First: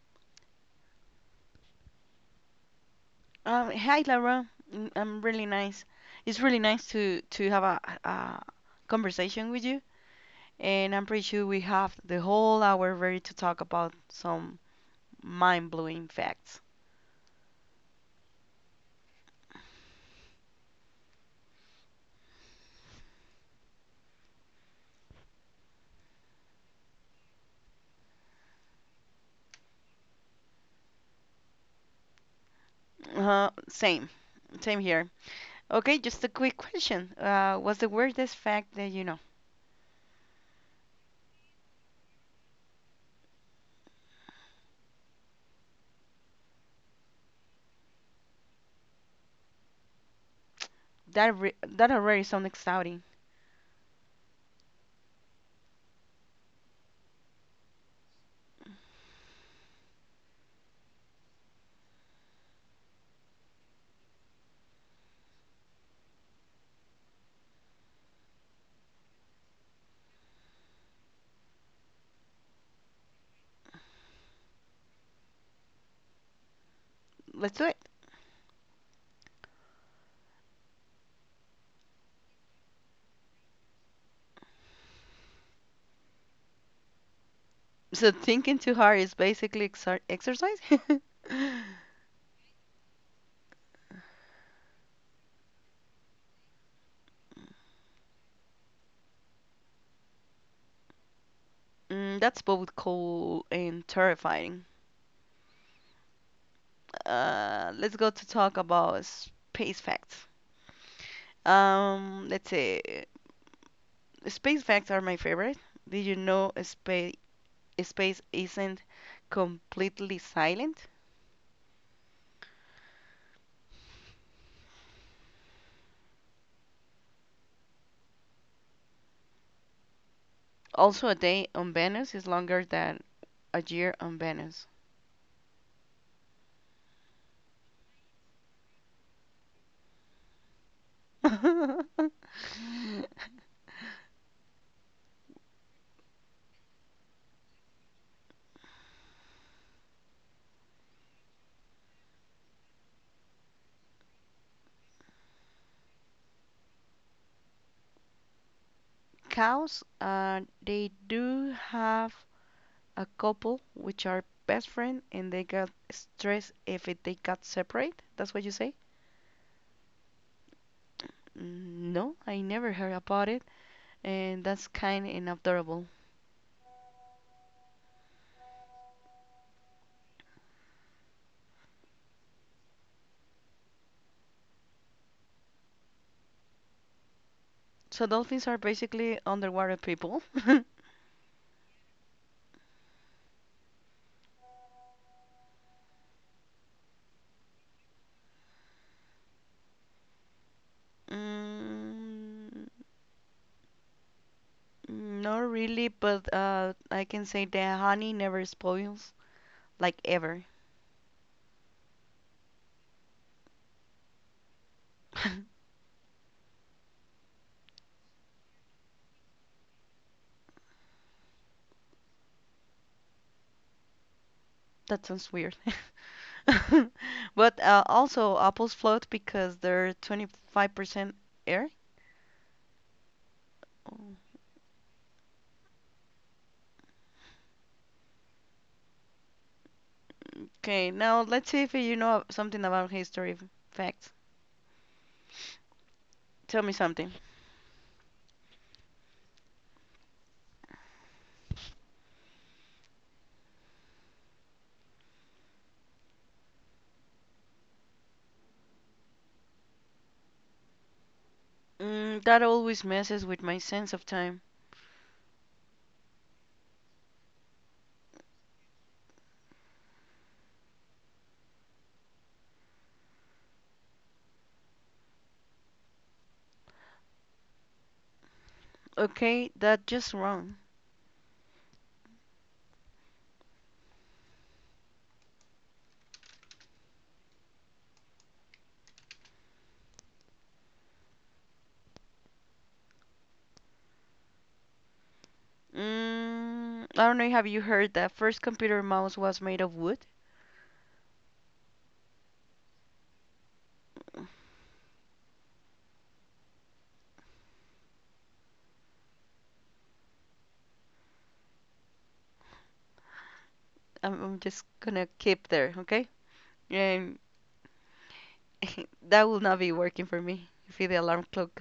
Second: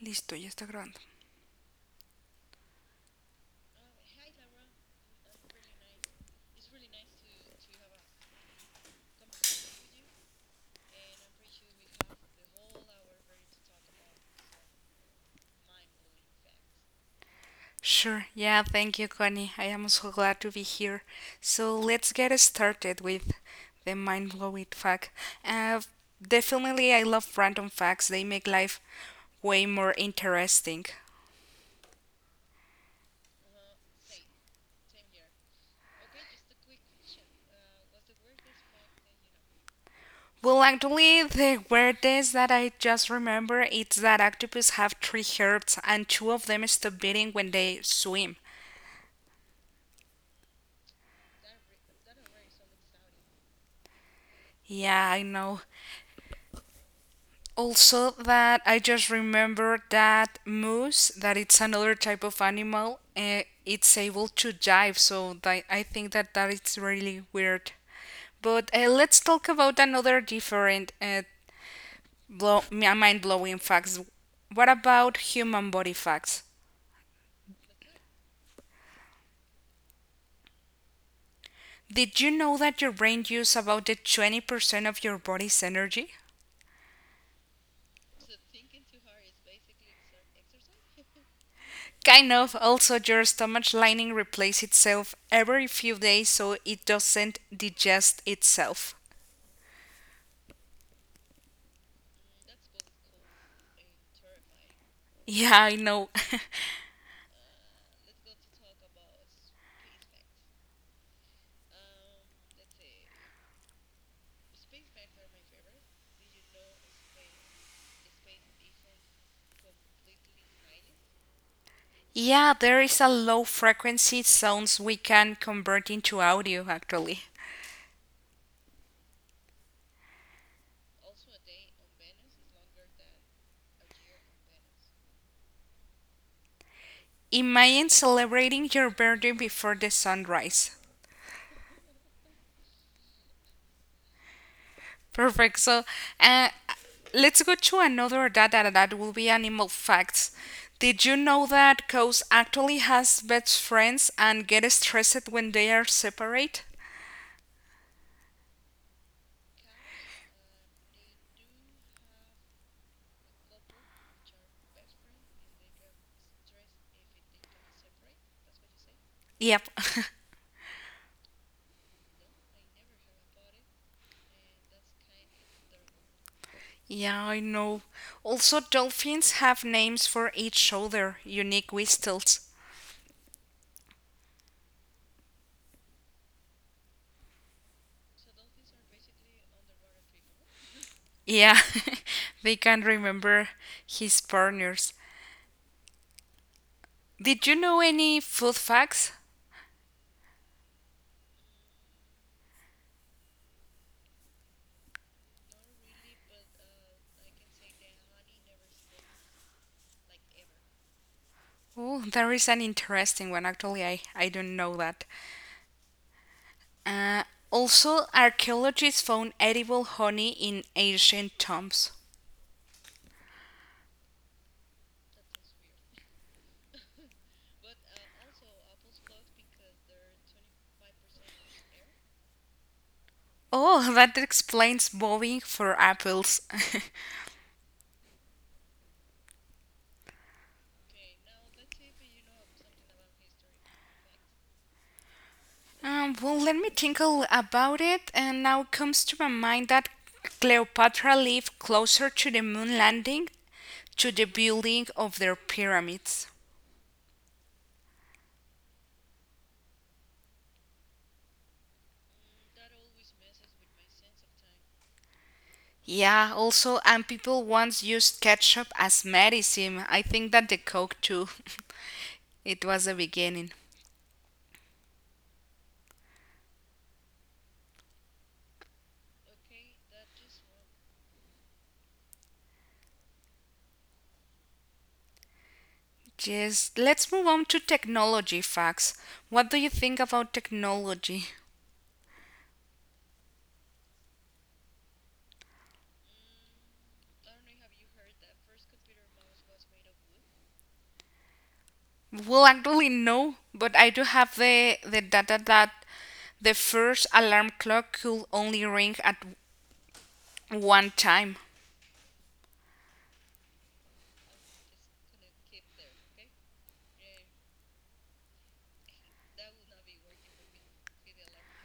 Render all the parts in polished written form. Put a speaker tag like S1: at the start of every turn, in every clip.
S1: Listo, ya está grabando.
S2: Hi, Laura. I'm really nice. It's really nice to have a conversation with you, and I'm pretty sure we have the whole hour ready to talk about some mind-blowing facts.
S1: Sure, yeah, thank you, Connie. I am so glad to be here. So let's get started with the mind blowing fact. Uh, definitely, I love random facts, they make life way more interesting.
S2: Uh, same, Same here. Okay, just a quick question. What's the weirdest fact that you know?
S1: Well, actually, the weirdest that I just remember is that octopus have three hearts and two of them stop beating when they swim.
S2: That already sounds exciting.
S1: Yeah, I know. Also, that I just remember that moose, that it's another type of animal, it's able to dive, so that, I think that that is really weird. But let's talk about another different mind blowing facts. What about human body facts?
S2: Let's do it.
S1: Did you know that your brain uses about the 20% of your body's energy?
S2: So thinking too hard is basically exercise.
S1: Kind of. Also, your stomach lining replaces itself every few days so it doesn't digest itself.
S2: Mm, that's both cool and terrifying.
S1: Yeah, I know.
S2: Let's go to talk about space facts. Let's see. Space facts are my favorite. Did you know space isn't completely silent?
S1: Yeah, there is a low frequency sounds we can convert into audio actually.
S2: Also, a day on Venus is longer than a year on Venus.
S1: Imagine celebrating your birthday before the sunrise. Perfect. So, uh, let's go to another data that will be animal facts. Did you know that cows actually has best friends and get stressed when they are separate?
S2: Cows, they do have a couple which are best friend and they got stressed if they got separate. That's what you say?
S1: Yep.
S2: Mm, no, I never heard about it. And that's kind and adorable.
S1: Yeah, I know. Also, dolphins have names for each other, unique whistles.
S2: So dolphins are basically underwater people.
S1: Yeah, they can remember his partners. Did you know any food facts?
S2: Mm, not really, but I can say the honey never spoils, like ever.
S1: Oh, there is an interesting one. Actually, I don't know that. Uh, also, archaeologists found edible honey in ancient tombs.
S2: That sounds weird. But also, apples float because they're 25% air.
S1: Oh, that explains bobbing for apples.
S2: Okay, now let's see if you know something about history facts.
S1: Well, let
S2: Tell
S1: me
S2: me
S1: think
S2: something.
S1: about it. And now comes to my mind that Cleopatra lived closer to the moon landing to the building of their pyramids.
S2: Mm, that always messes with my sense of time.
S1: Yeah, also, and people once used ketchup as medicine. I think that the Coke too. It was the beginning.
S2: Okay, that's just wrong.
S1: Yes, let's move on to technology facts. What do you think about technology?
S2: Mm, I don't know. Have you heard that first computer mouse was made of wood?
S1: Well, actually, no, but I do have the data that the first alarm clock could only ring at one time.
S2: I'm just gonna keep there, okay? Um, that will not be working for me. If the alarm clock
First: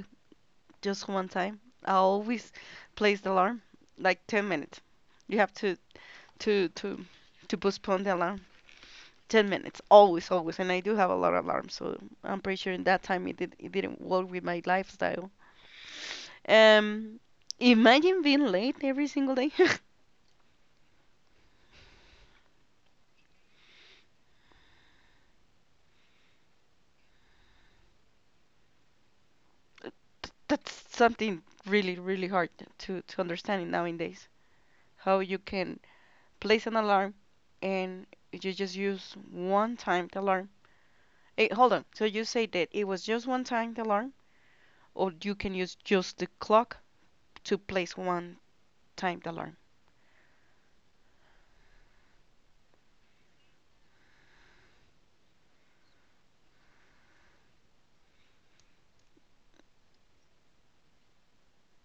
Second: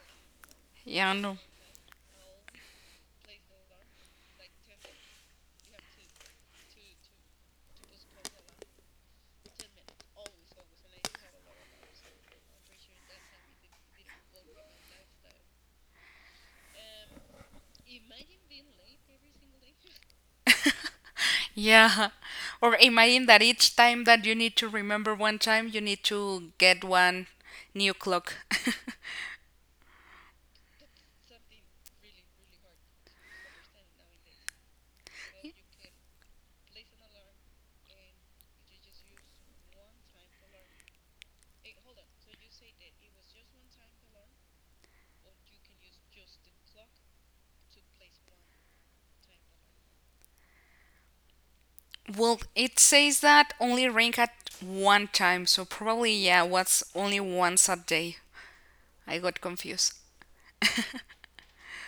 S2: just
S1: Yeah,
S2: one
S1: no.
S2: time, I always place the alarm like 10 minutes. You have to to to postpone the alarm 10 minutes, always, always. And I do have a lot of alarms, so I'm pretty sure in that time it didn't work with my lifestyle. Um, Imagine being late every single day.
S1: Yeah. Or imagine that each time that you need to remember one time, you need to get one new clock.
S2: That's something really, really hard to understand nowadays. How you can place an alarm and you just use one time the alarm. Hey, hold on. So you say that it was just one time the alarm, or you can use just the clock to place one time the alarm.
S1: Well, it says that only rank at one time, so probably, yeah, what's only once a day. I got confused.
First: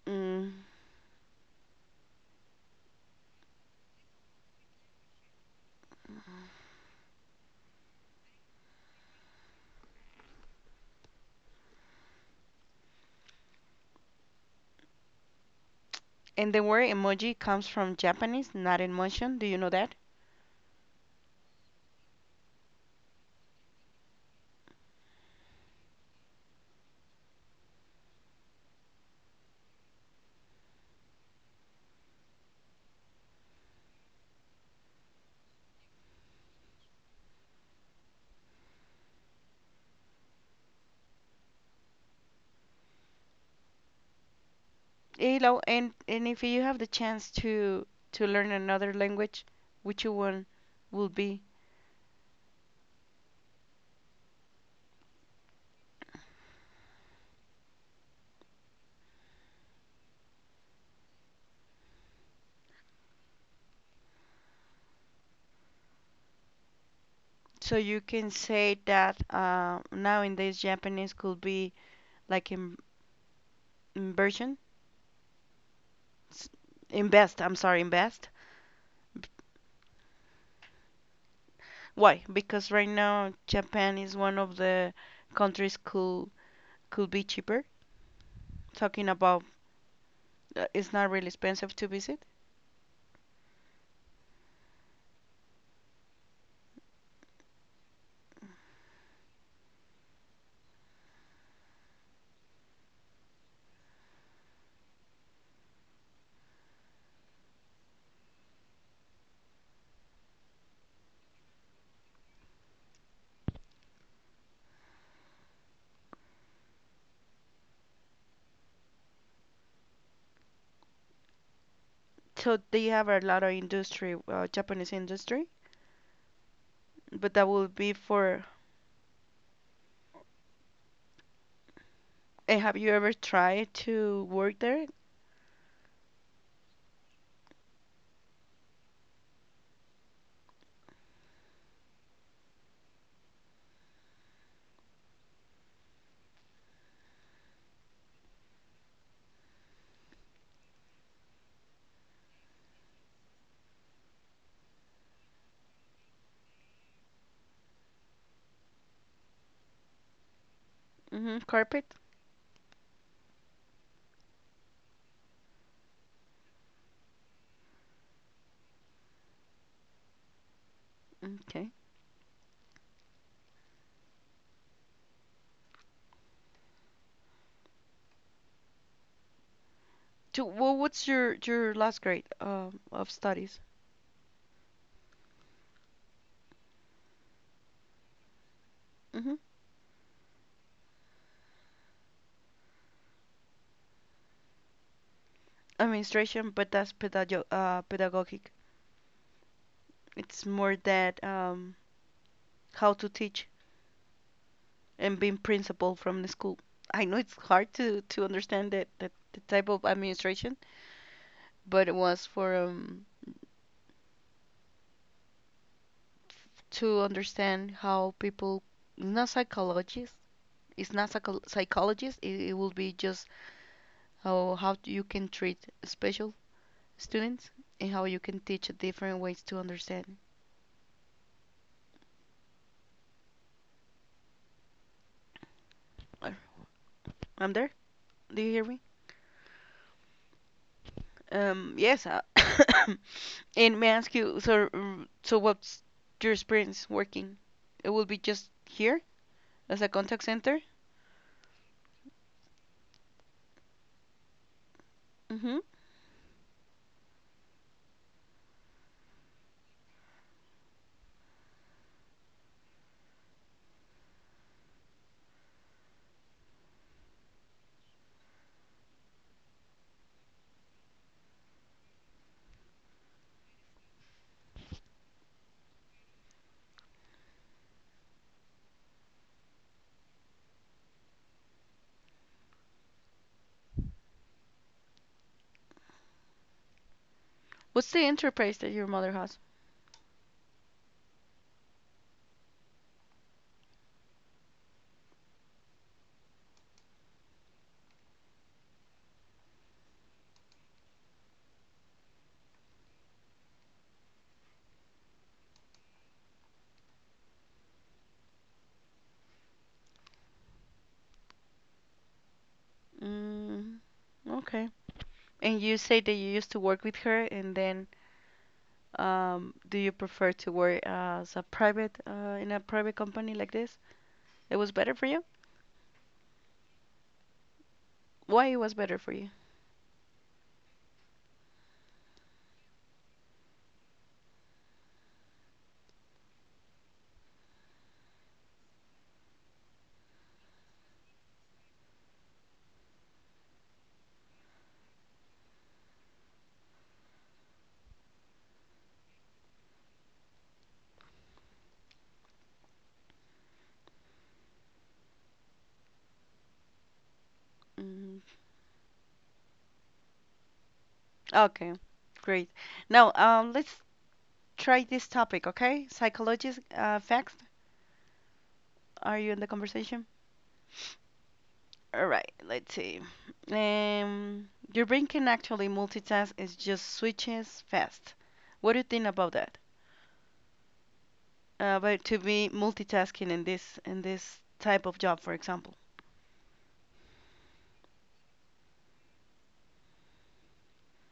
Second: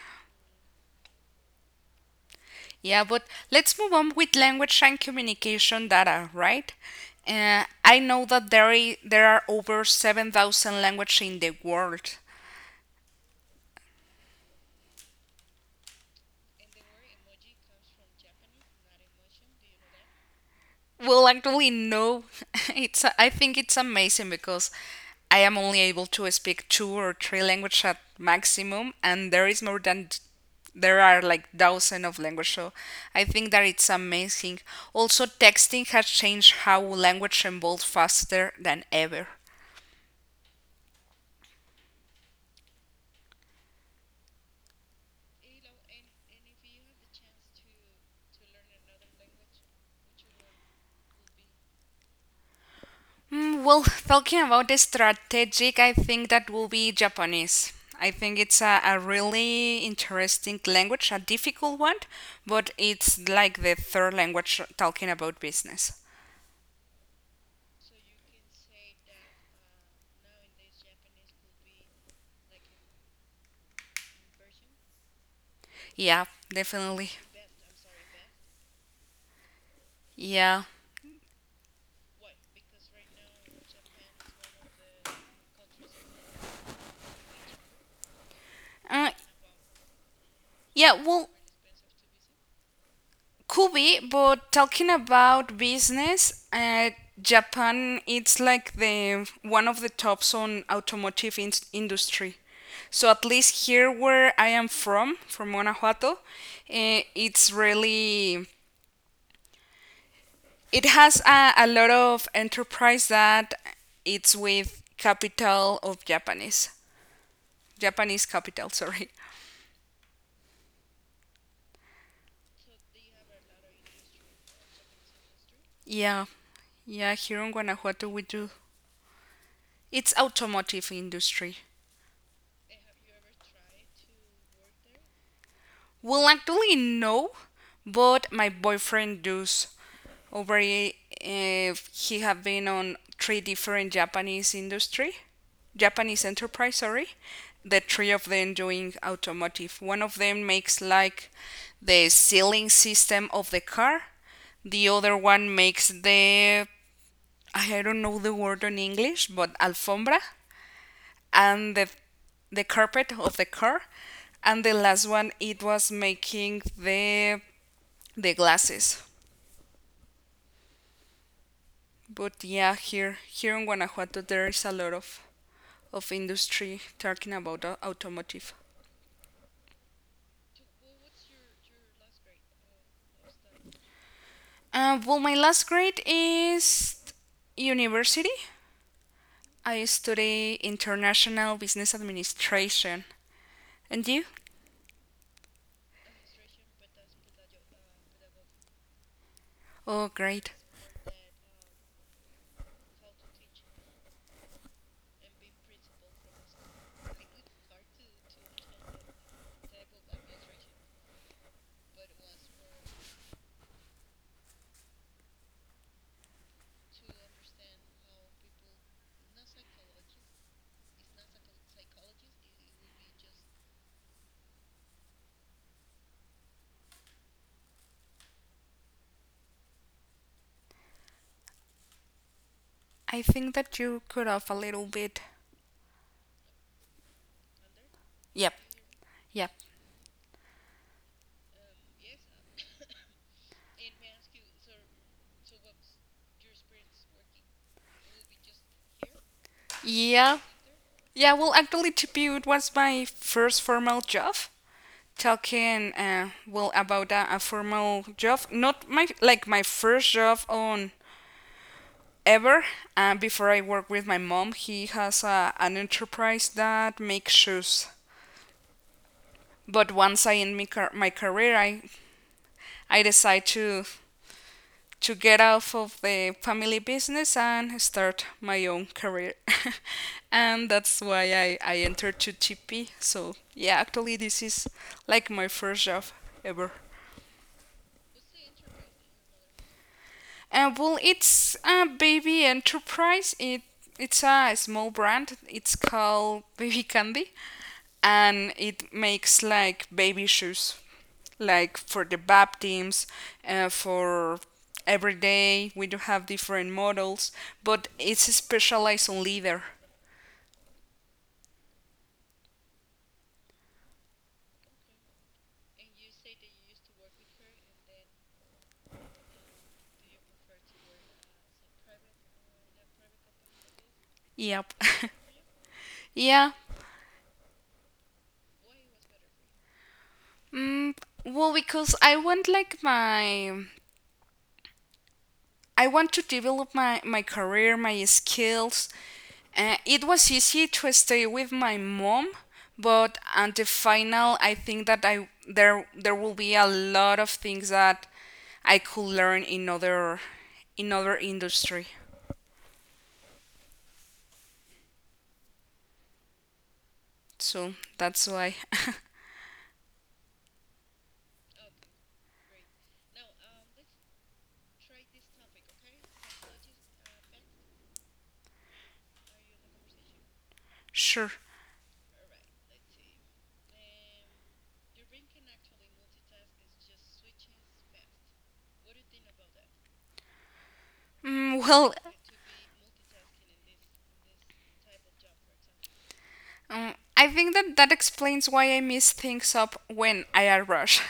S2: Mm.
S1: Yeah, but let's move on with language and communication data, right? I know that there are over 7,000 languages in the world.
S2: And the word emoji comes from Japanese, not emotion. Do you know that?
S1: Well, actually, no. It's I think it's amazing because I am only able to speak two or three languages at maximum, and there is more than there are like thousands of languages. So I think that it's amazing. Also, texting has changed how language evolves faster than ever.
S2: Hello, and if you have the chance to learn another language, which one will be.
S1: Well, talking about the strategic, I think that will be Japanese. I think it's a really interesting language, a difficult one, but it's like the third language talking about business.
S2: So you can say that nowadays Japanese could be like in inversion,
S1: Yeah,
S2: s-
S1: definitely.
S2: invest. I'm sorry, invest.
S1: Yeah.
S2: Why? Because right now Japan is one of the countries could be cheaper. Talking
S1: Uh,
S2: about it's
S1: yeah,
S2: not really
S1: well,
S2: expensive to visit.
S1: could be, but talking about business, Japan it's like the one of the tops on automotive industry. So at least here where I am from Guanajuato, eh, it's really it has a lot of enterprise that it's with capital of Japanese capital. Sorry.
S2: So they have a lot of industry, Japanese industry,
S1: Yeah, yeah.
S2: but
S1: Here
S2: that
S1: in
S2: will be
S1: Guanajuato we
S2: for.
S1: do. It's automotive industry.
S2: And have you ever tried to work there?
S1: Well, actually, no, but my boyfriend does already. If he have been on three different Japanese industry, Japanese enterprise, sorry, the three of them doing automotive. One of them makes like the sealing system of the car. The other one makes the I don't know the word in English, but alfombra
S2: Hmm.
S1: and the
S2: Carpet.
S1: the carpet of the car and the last one it was making the glasses.
S2: Okay.
S1: But yeah, here in Guanajuato there is a lot of industry talking about automotive.
S2: What's your last grade of studies?
S1: Well, my last grade is university.
S2: Hmm.
S1: I study international business administration. And you?
S2: Administration, but that's pedagogic.
S1: Oh,
S2: It's
S1: great.
S2: more that how to teach and being principal from the school. I know it's hard to understand that the type of administration, but it was for to understand how people. Not psychologist. It's not psychologist. It will be just how you can treat special students and how you can teach different ways to understand.
S1: I think that you could off a little bit.
S2: Uh, I'm there. Do you
S1: Yep.
S2: hear me?
S1: Yep.
S2: Yes. And may I ask you, so, what's your experience working? It will be just here as a contact
S1: Yeah.
S2: center?
S1: Yeah. Well, actually, TPU it was my first formal job.
S2: Mm-hmm.
S1: Talking well about a formal job not my like my first job on ever. And before I work with my mom he has an enterprise that makes shoes, but once I end my career I decide to get off of the family business and start my own career, and that's why I entered to TP, so yeah, actually this is like my first job ever.
S2: What's the enterprise that your mother has?
S1: Well, it's a baby enterprise. It's a small brand. It's called Baby Candy, and it makes like baby shoes, like for the baptisms, for every day. We do have different models, but it's specialized on leather.
S2: Mm, okay. And you say that you used to work with her, and then do you prefer to work as a private in a private company like this? It was
S1: Yep.
S2: better for you?
S1: Yeah.
S2: Why it was better for you?
S1: Mm, well, because I want like my I want to develop my career, my skills. It was easy to stay with my mom, but at the final, I think that I there there will be a lot of things that I could learn in other industry. So
S2: Mm,
S1: that's why.
S2: okay, great. Now let's try this topic, okay? Psychologist facts. Are you in the conversation?
S1: Sure.
S2: All right, let's see. Um, your brain can actually multitask. It just switches fast. What do you think about that?
S1: Mm, well,
S2: But to be multitasking in this type of job, for example.
S1: um, I think that that explains why I mess things up when I rush.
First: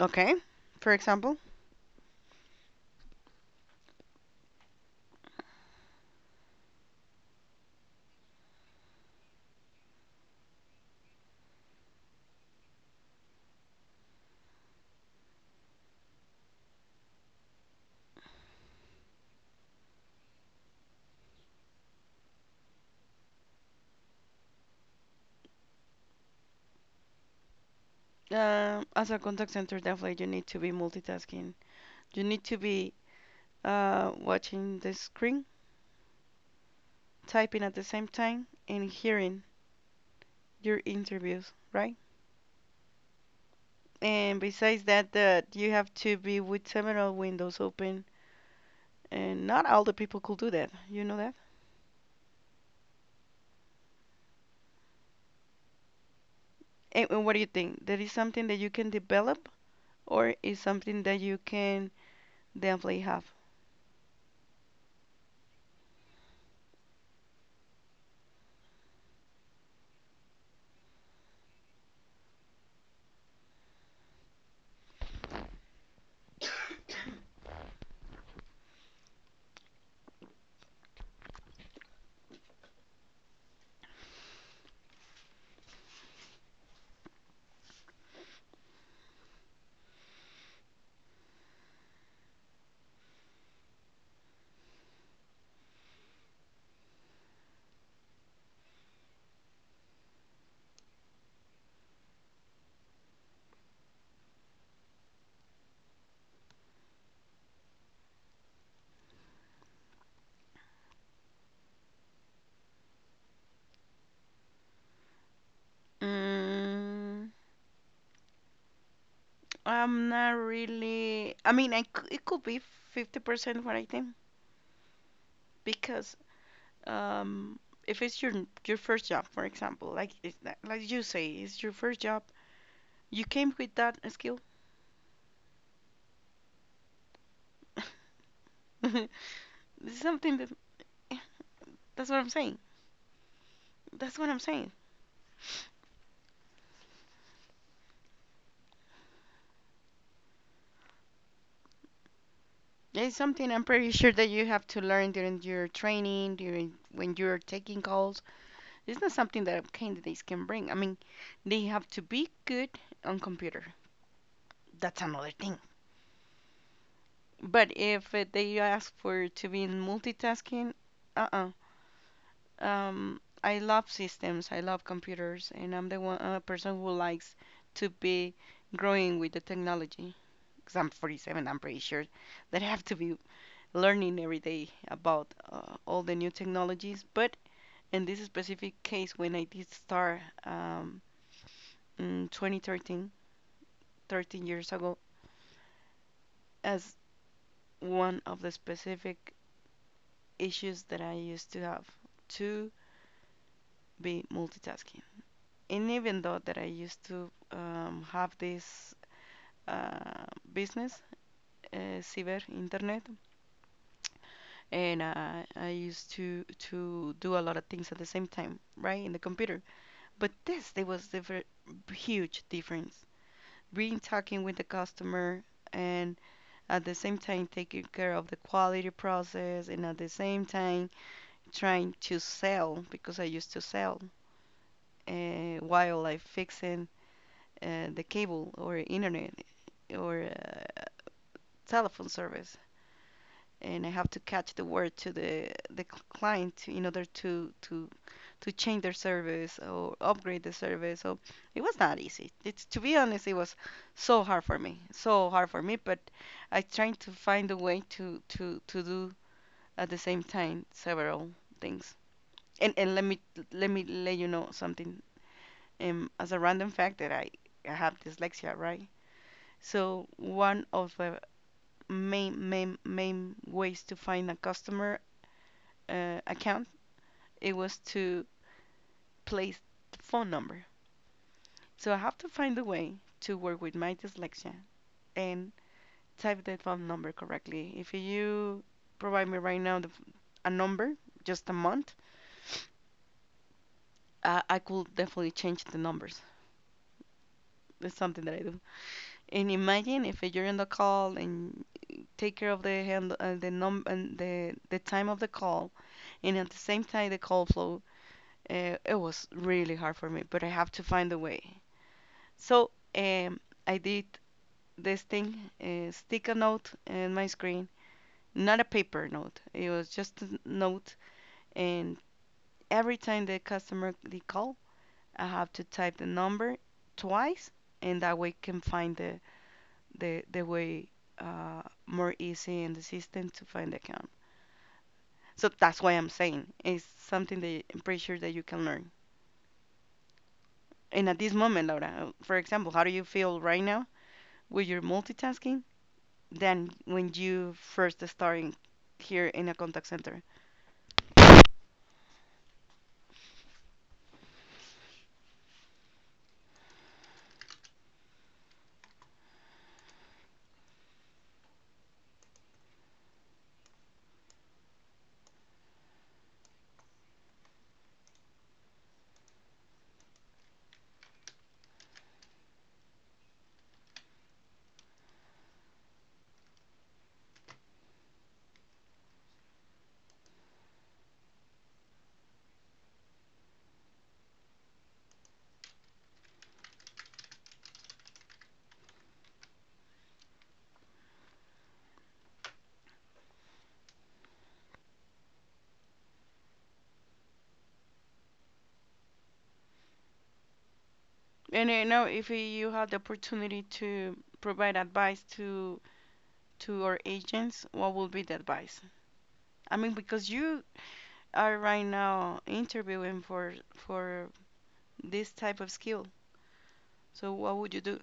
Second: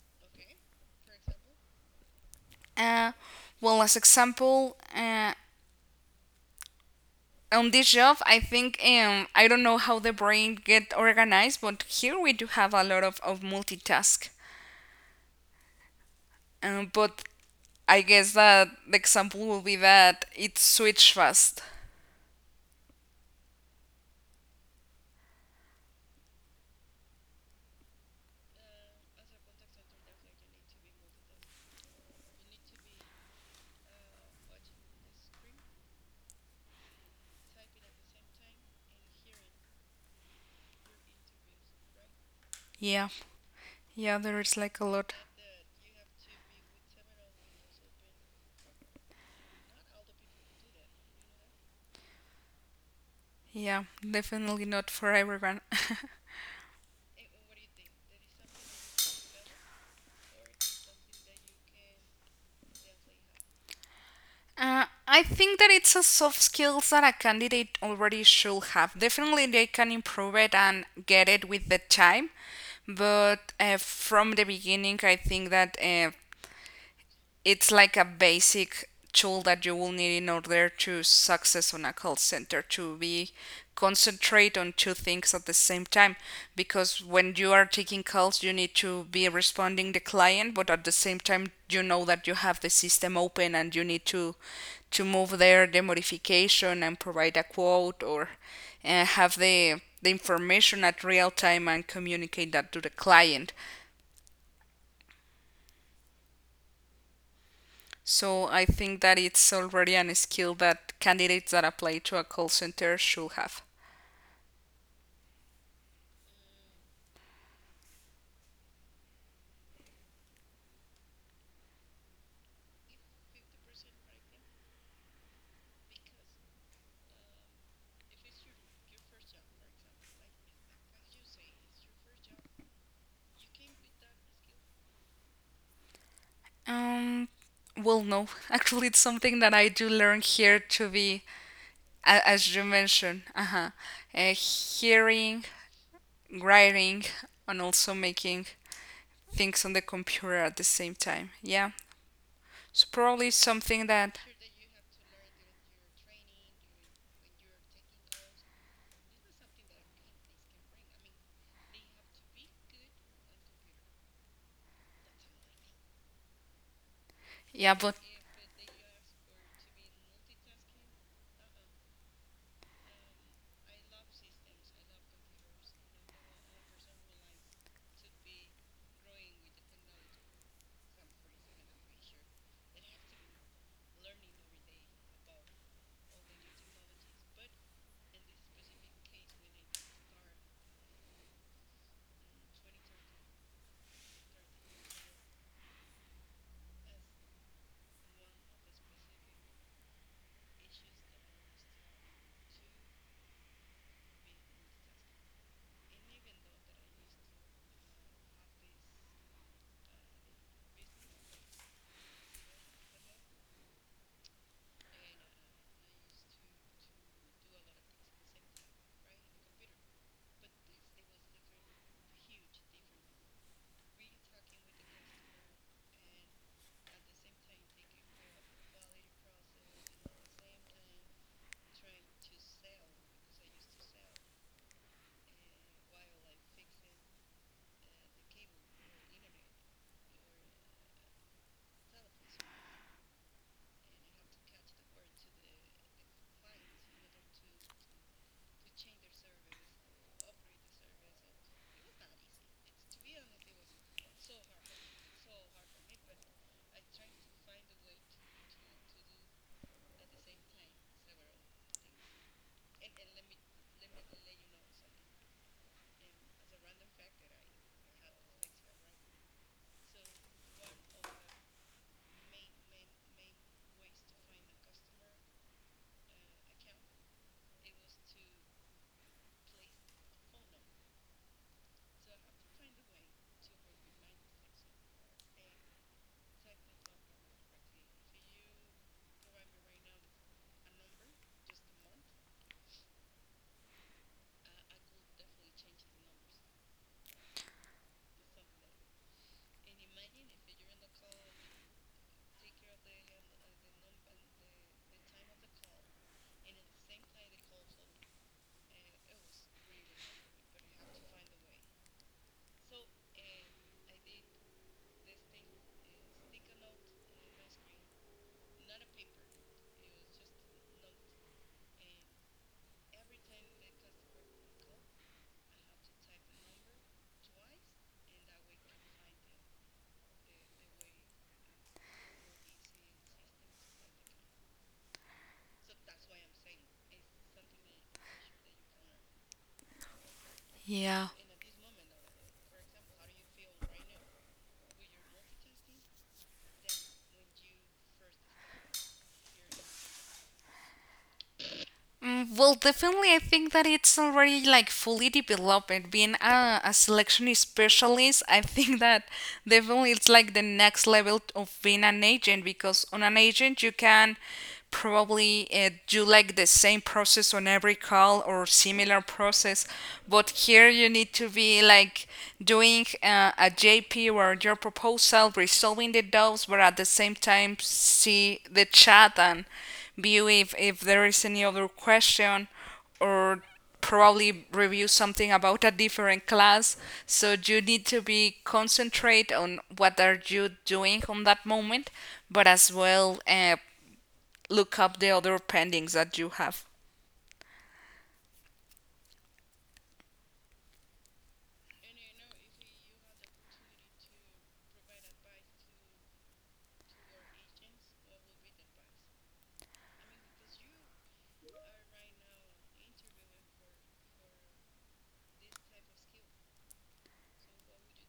S2: Okay. For example,
S1: uh, well, as example, on this job I think I don't know how the brain get organized but here we do have a lot of multitask, but I guess that the example will be that it switch fast.
S2: as a contact center, definitely you need to be multitasking. You need to be watching the screen, typing at the same time, and hearing your interviews, right?
S1: Yeah, yeah, there
S2: And
S1: is like
S2: besides
S1: a
S2: that,
S1: lot.
S2: that you have to be with several windows open, and not all the people could do that. You know that?
S1: Yeah, definitely not for everyone.
S2: And what do you think? That is something that you can develop, or is something that you can definitely have?
S1: I think that it's a soft skills that a candidate already should have, definitely they can improve it and get it with the time, but from the beginning I think that it's like a basic tool that you will need in order to success on a call center to be concentrate on two things at the same time, because when you are taking calls you need to be responding the client but at the same time you know that you have the system open and you need to move there the modification and provide a quote or have the information at real time and communicate that to the client. So I think that it's already an skill that candidates that apply to a call center should have.
S2: Mm, I'm not really. I mean, it could be 50% what I think because um, if it's your first job, for example, like it's, not- like you say, it's your first job. You came with that skill.
S1: Um, well, no. Actually, it's something that I do
S2: This is
S1: learn
S2: something that
S1: here to
S2: eh,
S1: be,
S2: that's what I'm
S1: as
S2: saying.
S1: you mentioned, uh-huh,
S2: That's what I'm saying.
S1: hearing, writing, and also making things on the computer at the same time. Yeah. So
S2: It's
S1: probably
S2: something I'm
S1: something
S2: pretty sure
S1: that,
S2: that you have to learn during your training, during when you're taking calls. It's not something that candidates can bring. I mean, they have to be good on computer. That's another thing. But
S1: yeah, but
S2: if they ask for to be in multitasking, uh-uh. I love systems. I love computers, and I'm the one person who likes to be growing with the technology. Because I'm 47, I'm pretty sure that I have to be learning every day about all the new technologies. But in this specific case, when I did start in 2013, 13 thirteen years ago, as one of the specific issues that I used to have to be multitasking. And even though that I used to have this uh, business, cyber internet, and I used to do a lot of things at the same time, right, in the computer. But this, there was differ huge difference. Being talking with the customer and at the same time taking care of the quality process and at the same time trying to sell because I used to sell while I fixing the cable or internet or telephone service and I have to catch the word to the client in order to change their service or upgrade the service. So it was not easy. It's to be honest, it was so hard for me, so hard for me. But I tried to find a way to do at the same time several things. And let me let you know something. As a random fact that I have dyslexia, right? So one of the main ways to find a customer account it was to place the phone number. So I have to find a way to work with my dyslexia and type the phone number correctly. If you provide me right now a number, just a month, I could definitely change the numbers. It's something that I do. And imagine if you're in the call and take care of the hand, the num and the time of the call, and at the same time the call flow. It was really hard for me, but I have to find a way. So I did this thing, stick a note in my screen. Not a paper note. It was just a note, and every time the customer they call, I have to type the number twice, and that way can find the way uh, more easy in the system to find the account. So that's why I'm saying it's something that I'm pretty sure that you can learn.
S1: yeah.
S2: And at this moment, Laura, for example, how do you feel right now with your multitasking than when you first starting here in a contact center?
S1: Well, definitely, I think that it's already like fully developed. Being a selection specialist, I think that definitely it's like the next level of being an agent because on an agent, you can probably do like the same process on every call or similar process, but here you need to be like doing a JP or your proposal, resolving the doubts, but at the same time, see the chat and view if there is any other question or probably review something about a different class, so you need to be concentrate on what are you doing on that moment but as well look up the other pendings that you have.
S2: And I know if you had the opportunity to provide advice to our agents, what would be the advice? I mean, because you are right now interviewing for this type of skill. So what would you do?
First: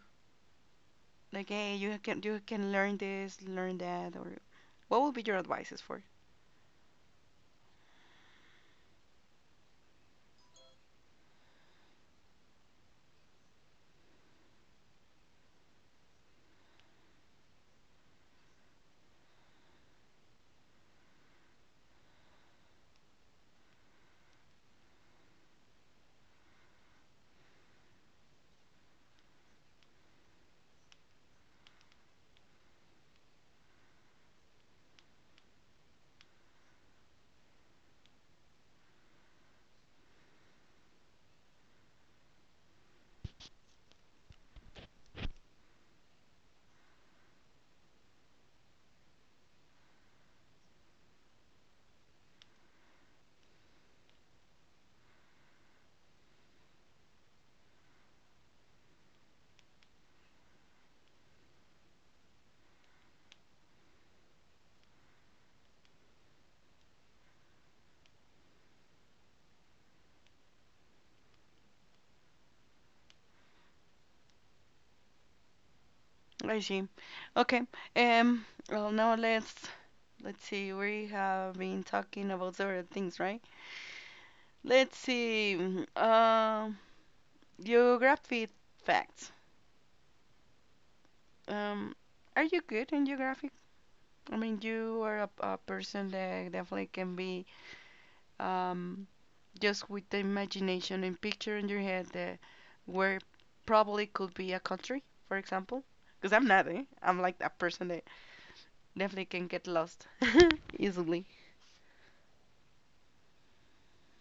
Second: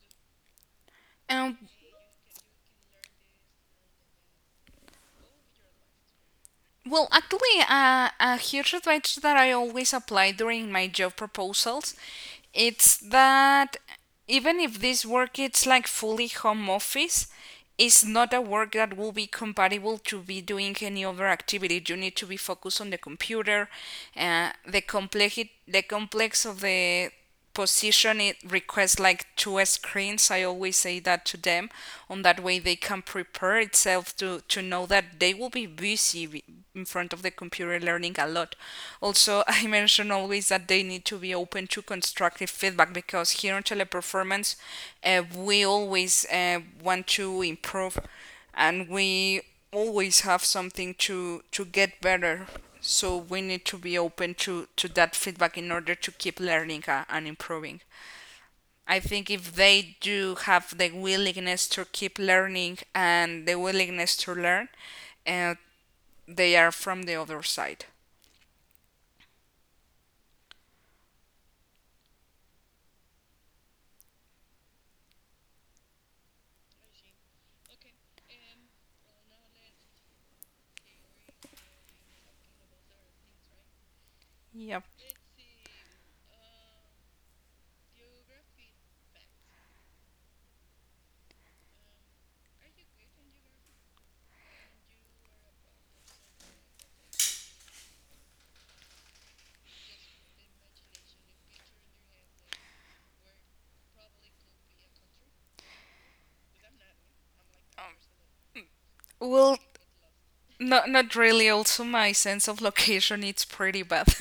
S2: Like,
S1: um,
S2: hey, you can learn this, learn that, or what would be your advices for?
S1: Well, actually, a huge advice that I always apply during my job proposals, it's that even if this work it's like fully home office, it's not a work that will be compatible to be doing any other activity. You need to be focused on the computer. The complex of the position it requests like two screens, I always say that to them on that way they can prepare itself to know that they will be busy see in front of the computer learning a lot. Also, I mention always that they need to be open to constructive feedback because here on Teleperformance, we always want to improve and we always have something to get better. So we need to be open to that feedback in order to keep learning and improving. I think if they do have the willingness to keep learning and the willingness to learn, uh, they are from the other side.
S2: I see. Okay. Um. Well, now let's see. We have been talking about several things, right?
S1: Yep.
S2: Let's see. Geography facts. Um, are you good in geography? I mean, you are a person that definitely can be um, just with the imagination and picture in your head that where probably could be a country, for example. Because I'm not, eh? I'm like that person that definitely can
S1: Well,
S2: get lost
S1: not
S2: easily.
S1: really. Also, my sense of location it's pretty bad.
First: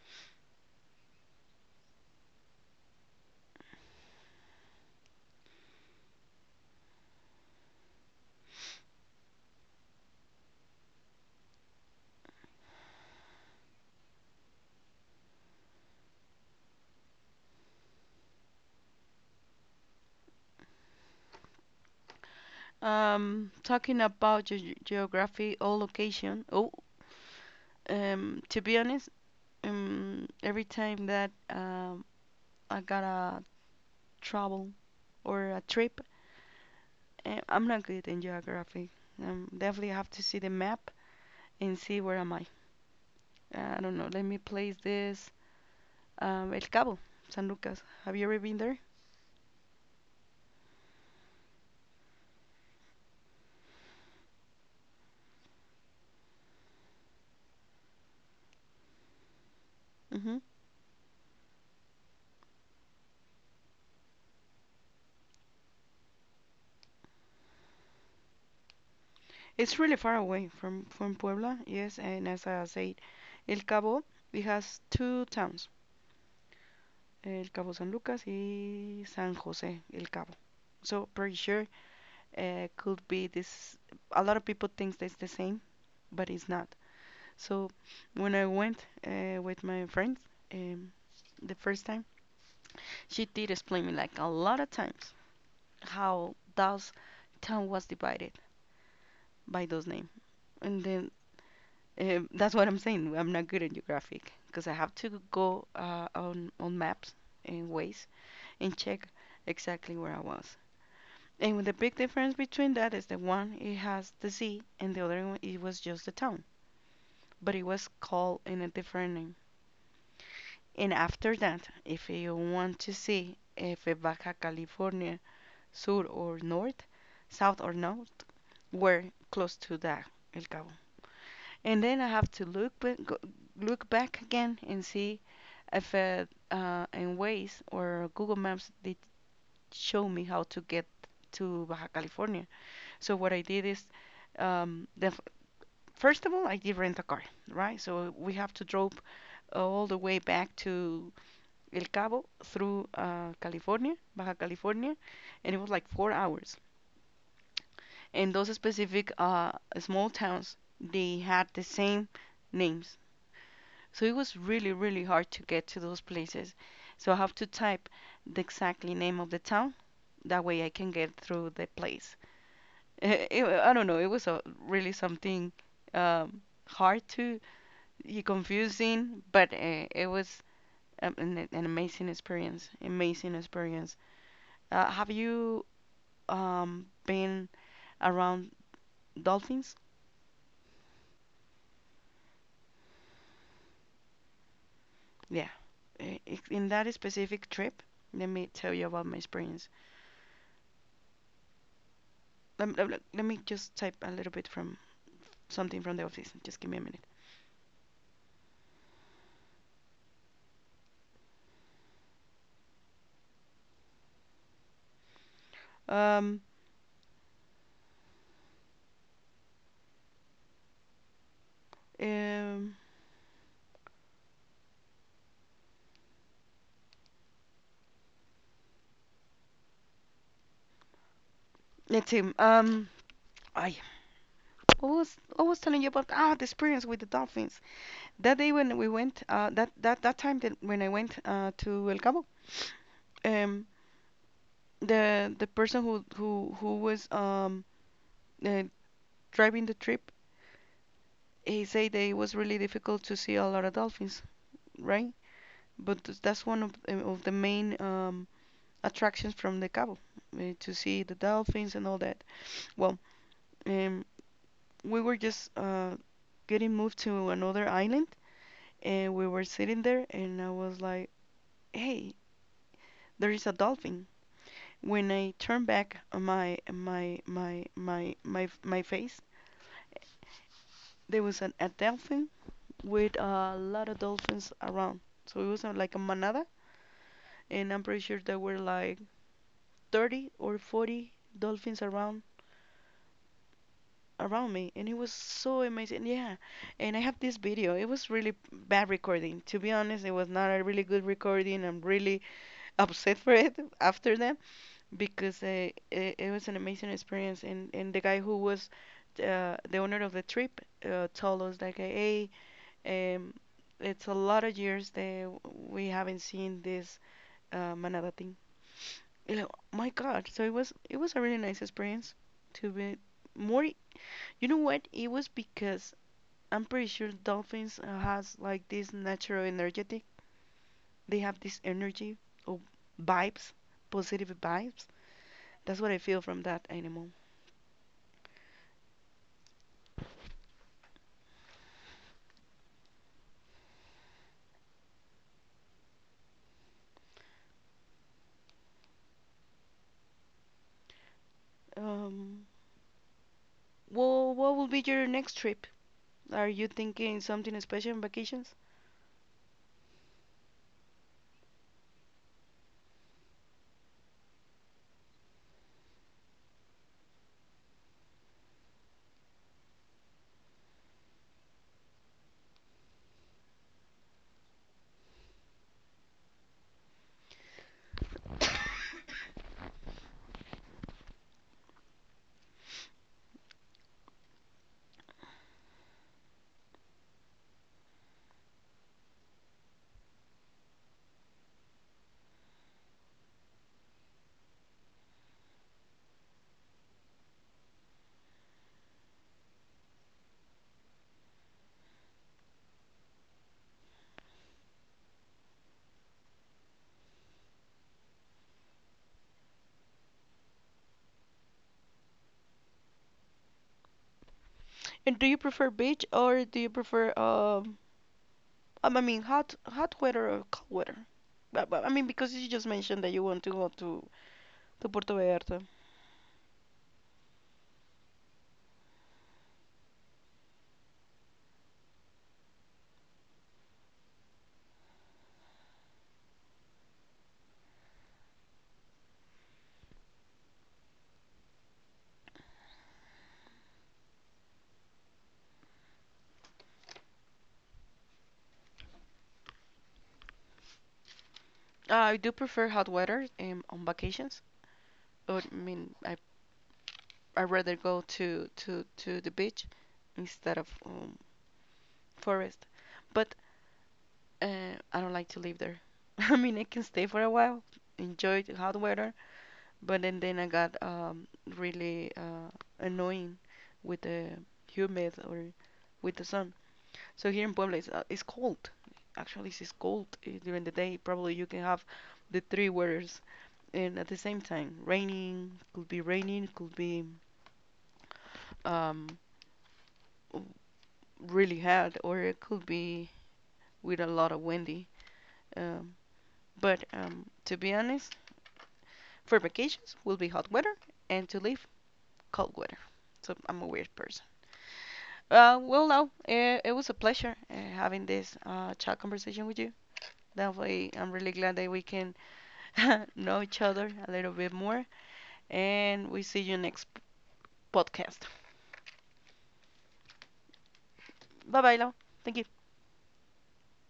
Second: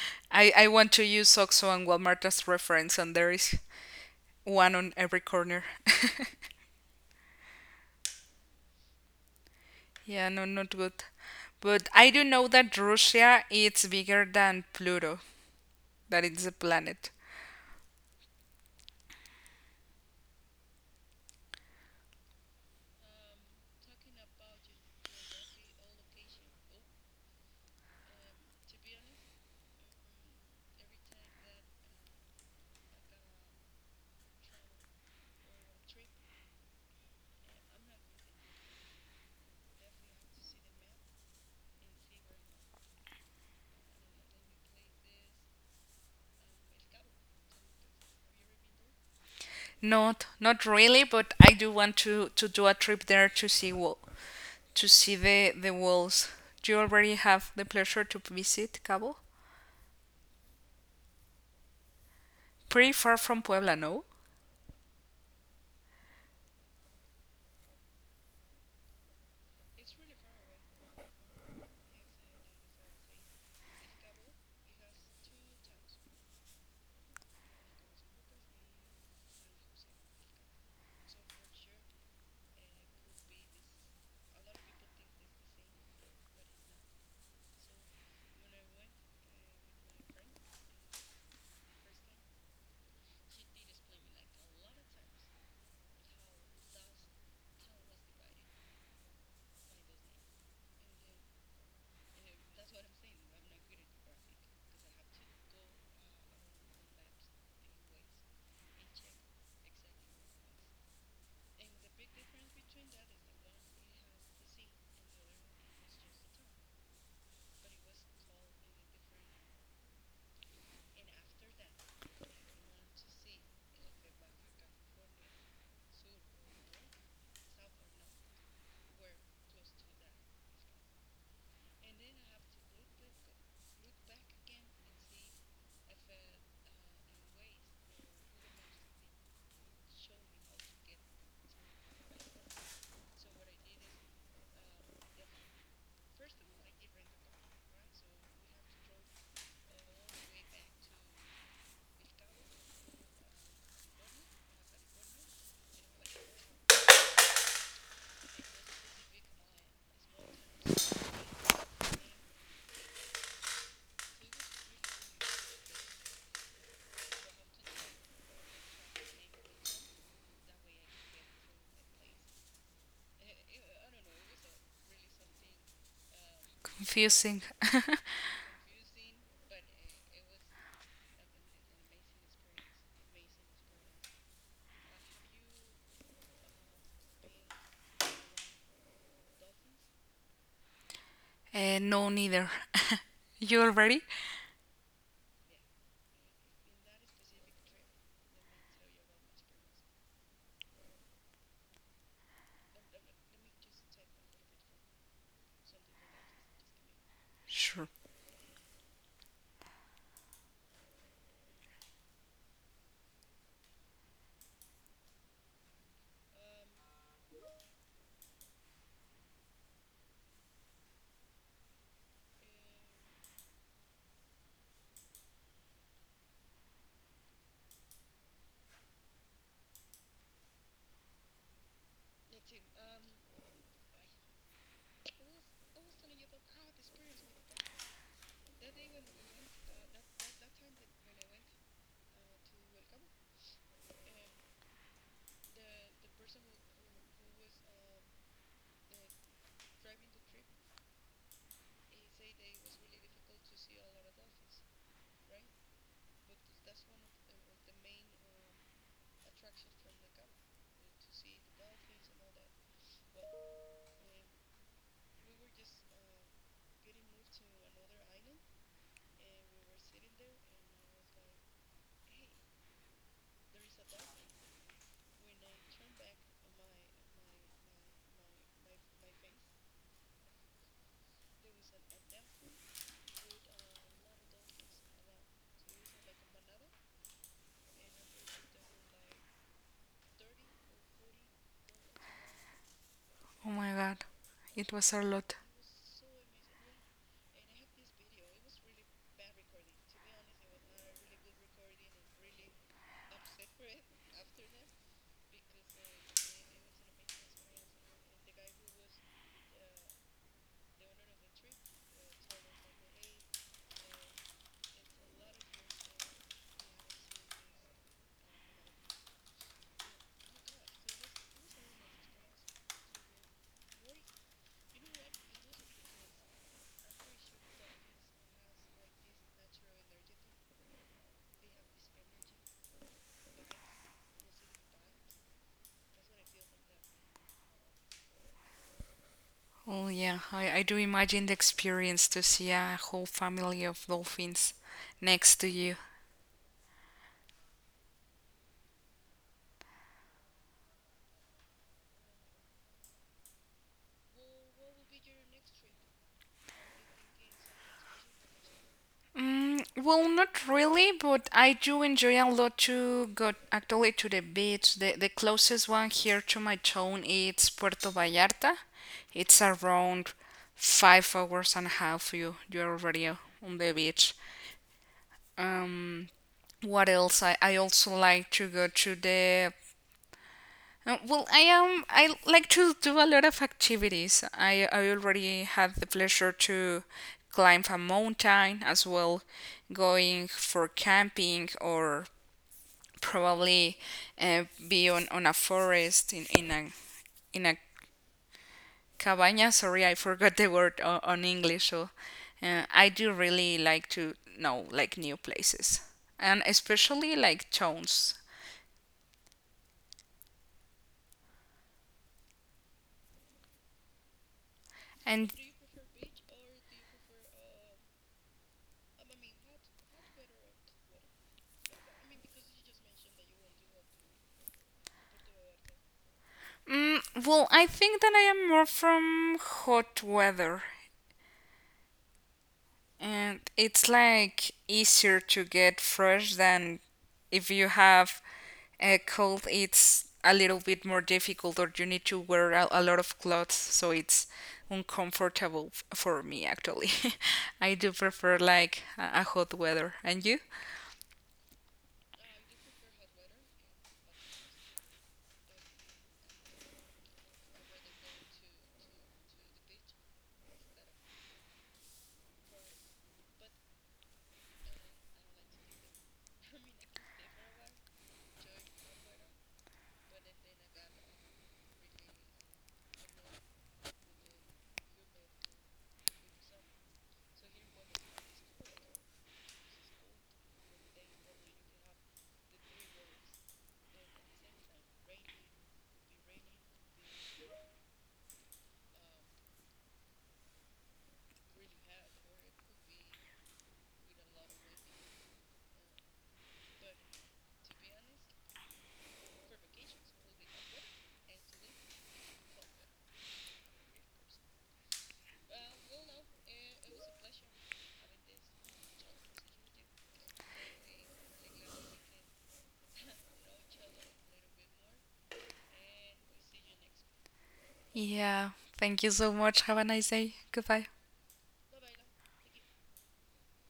S1: I want to use Oxo and Walmart as reference, and there is one on every corner. Yeah, no, not good. But I do know that Russia it's bigger than Pluto. That it's a planet.
S2: Talking about ge geography or location. Oh, to be honest, every time that I gotta travel or a trip. I'm not good in geography. Definitely have to see the map and see where am I. I don't know. Let me place this. El Cabo, San Lucas. Have you ever been there?
S1: Not really, but I do want to do a trip there to see the walls. Do you already have the pleasure to visit Cabo?
S2: Hmm.
S1: Pretty far from Puebla, no?
S2: It's really far away from Puebla. Yes, and as I said, El Cabo it has two towns, El Cabo San Lucas y San José El Cabo. So pretty sure could be this. A lot of people thinks that it's the same, but it's not. So when I went with my friends um, the first time, she did explain me like a lot of times how those town was divided by those names. And then that's what I'm saying. I'm not good at geographic because I have to go on maps and ways and check exactly where I was. And with the big difference between that is the one it has the sea and the other one it was just the town, but it was called in a different name. And after that, if you want to see if Baja California, Sur or North, South or North, we're close to that, El Cabo. And then I have to look back again and see if in Waze or Google Maps they show me how to get to Baja California. So what I did is, um, the f- first of all, I did rent a car, right? So we have to drove all the way back to El Cabo through California, Baja California, and it was like 4 hours. And those specific small towns, they had the same names. So it was really, really hard to get to those places. So I have to type the exactly name of the town. That way I can get through the place. It I don't know. It was a, really something um, hard to,
S1: Confusing.
S2: confusing, but it was an amazing experience. Amazing experience. Have you been around dolphins.
S1: No, neither. You already?
S2: Yeah. In that specific trip, let me tell you about my experience. Let me just type a little bit from something from the office. Just give me a minute.
S1: Sure.
S2: Um, um, let's see. I, I was telling you about the experience with the dolphins that day when we went that that that time that when I went to El Cabo um the person who was uh, driving the trip. He said that it was really difficult to see a lot of dolphins, right? But that's one of, the main attractions from the Cabo, to see the dolphins and all that. Well, um, we were just getting moved to another island, and we were sitting there, and I was like, "Hey, there is a dolphin." When I turned back my face, there was a dolphin with a lot of dolphins around. So it was like a manada, and I'm pretty sure there were like 30 or 40 dolphins around
S1: Oh my god, it
S2: around
S1: was
S2: me,
S1: a
S2: and it
S1: lot.
S2: was so amazing. Yeah, and I have this video. It was really bad recording, to be honest. It was not a really good recording. I'm really upset for it after that because it was an amazing experience, and the guy who was the owner of the trip told us like, "Hey, um, it's a lot of years that we haven't seen this manada thing, you know, my God." So it was a really nice experience to be more. You know what? It was because I'm pretty sure dolphins has like this natural energetic. They have this energy or vibes, positive vibes. That's what I feel from that animal.
S1: Oh yeah, I do imagine the experience to see a whole family of dolphins next to you.
S2: Um, well, what will be your next trip? Are you thinking something special on vacations?
S1: Well, not really, but I do enjoy a lot to go actually to the beach. The closest one here to my town is Puerto Vallarta. It's around 5 hours and a half. You're already on the beach. Um, what else? I also like to go to the well, I am. I like to do a lot of activities. I already had the pleasure to climb a mountain as well, going for camping or probably be on a forest in a cabaña. Sorry, I forgot the word on English. So I do really like to know like new places and especially like towns.
S2: And do you
S1: And
S2: prefer beach or do you prefer I mean, hot hot weather or cold weather? I mean, because you just mentioned that you want to go to Puerto Vallarta.
S1: Mm, well, I think that I am more from hot weather, and it's like easier to get fresh than if you have a cold. It's a little bit more difficult, or you need to wear a lot of clothes, so it's uncomfortable for me actually. I do prefer like a hot weather. And you?
S2: I do prefer hot weather on vacations. But, I mean, I rather go to to the beach instead of forest. But I don't like to live there. I mean, I can stay for a while, enjoy the hot weather, but then I got really annoying with the humid or with the sun. So here in Puebla, it's cold. Actually, it's cold during the day. Probably you can have the three weathers, and at the same time raining. Could be raining could be um, really hot, or it could be with a lot of windy. Um, but to be honest, for vacations will be hot weather and to leave cold weather. So I'm a weird person. Well, no, it, it was a pleasure having this chat conversation with you. That way, I'm really glad that we can know each other a little bit more, and we see you next podcast.
S1: Yeah. Thank you so much. Have a nice day. Goodbye.
S2: Bye bye, love. Thank you.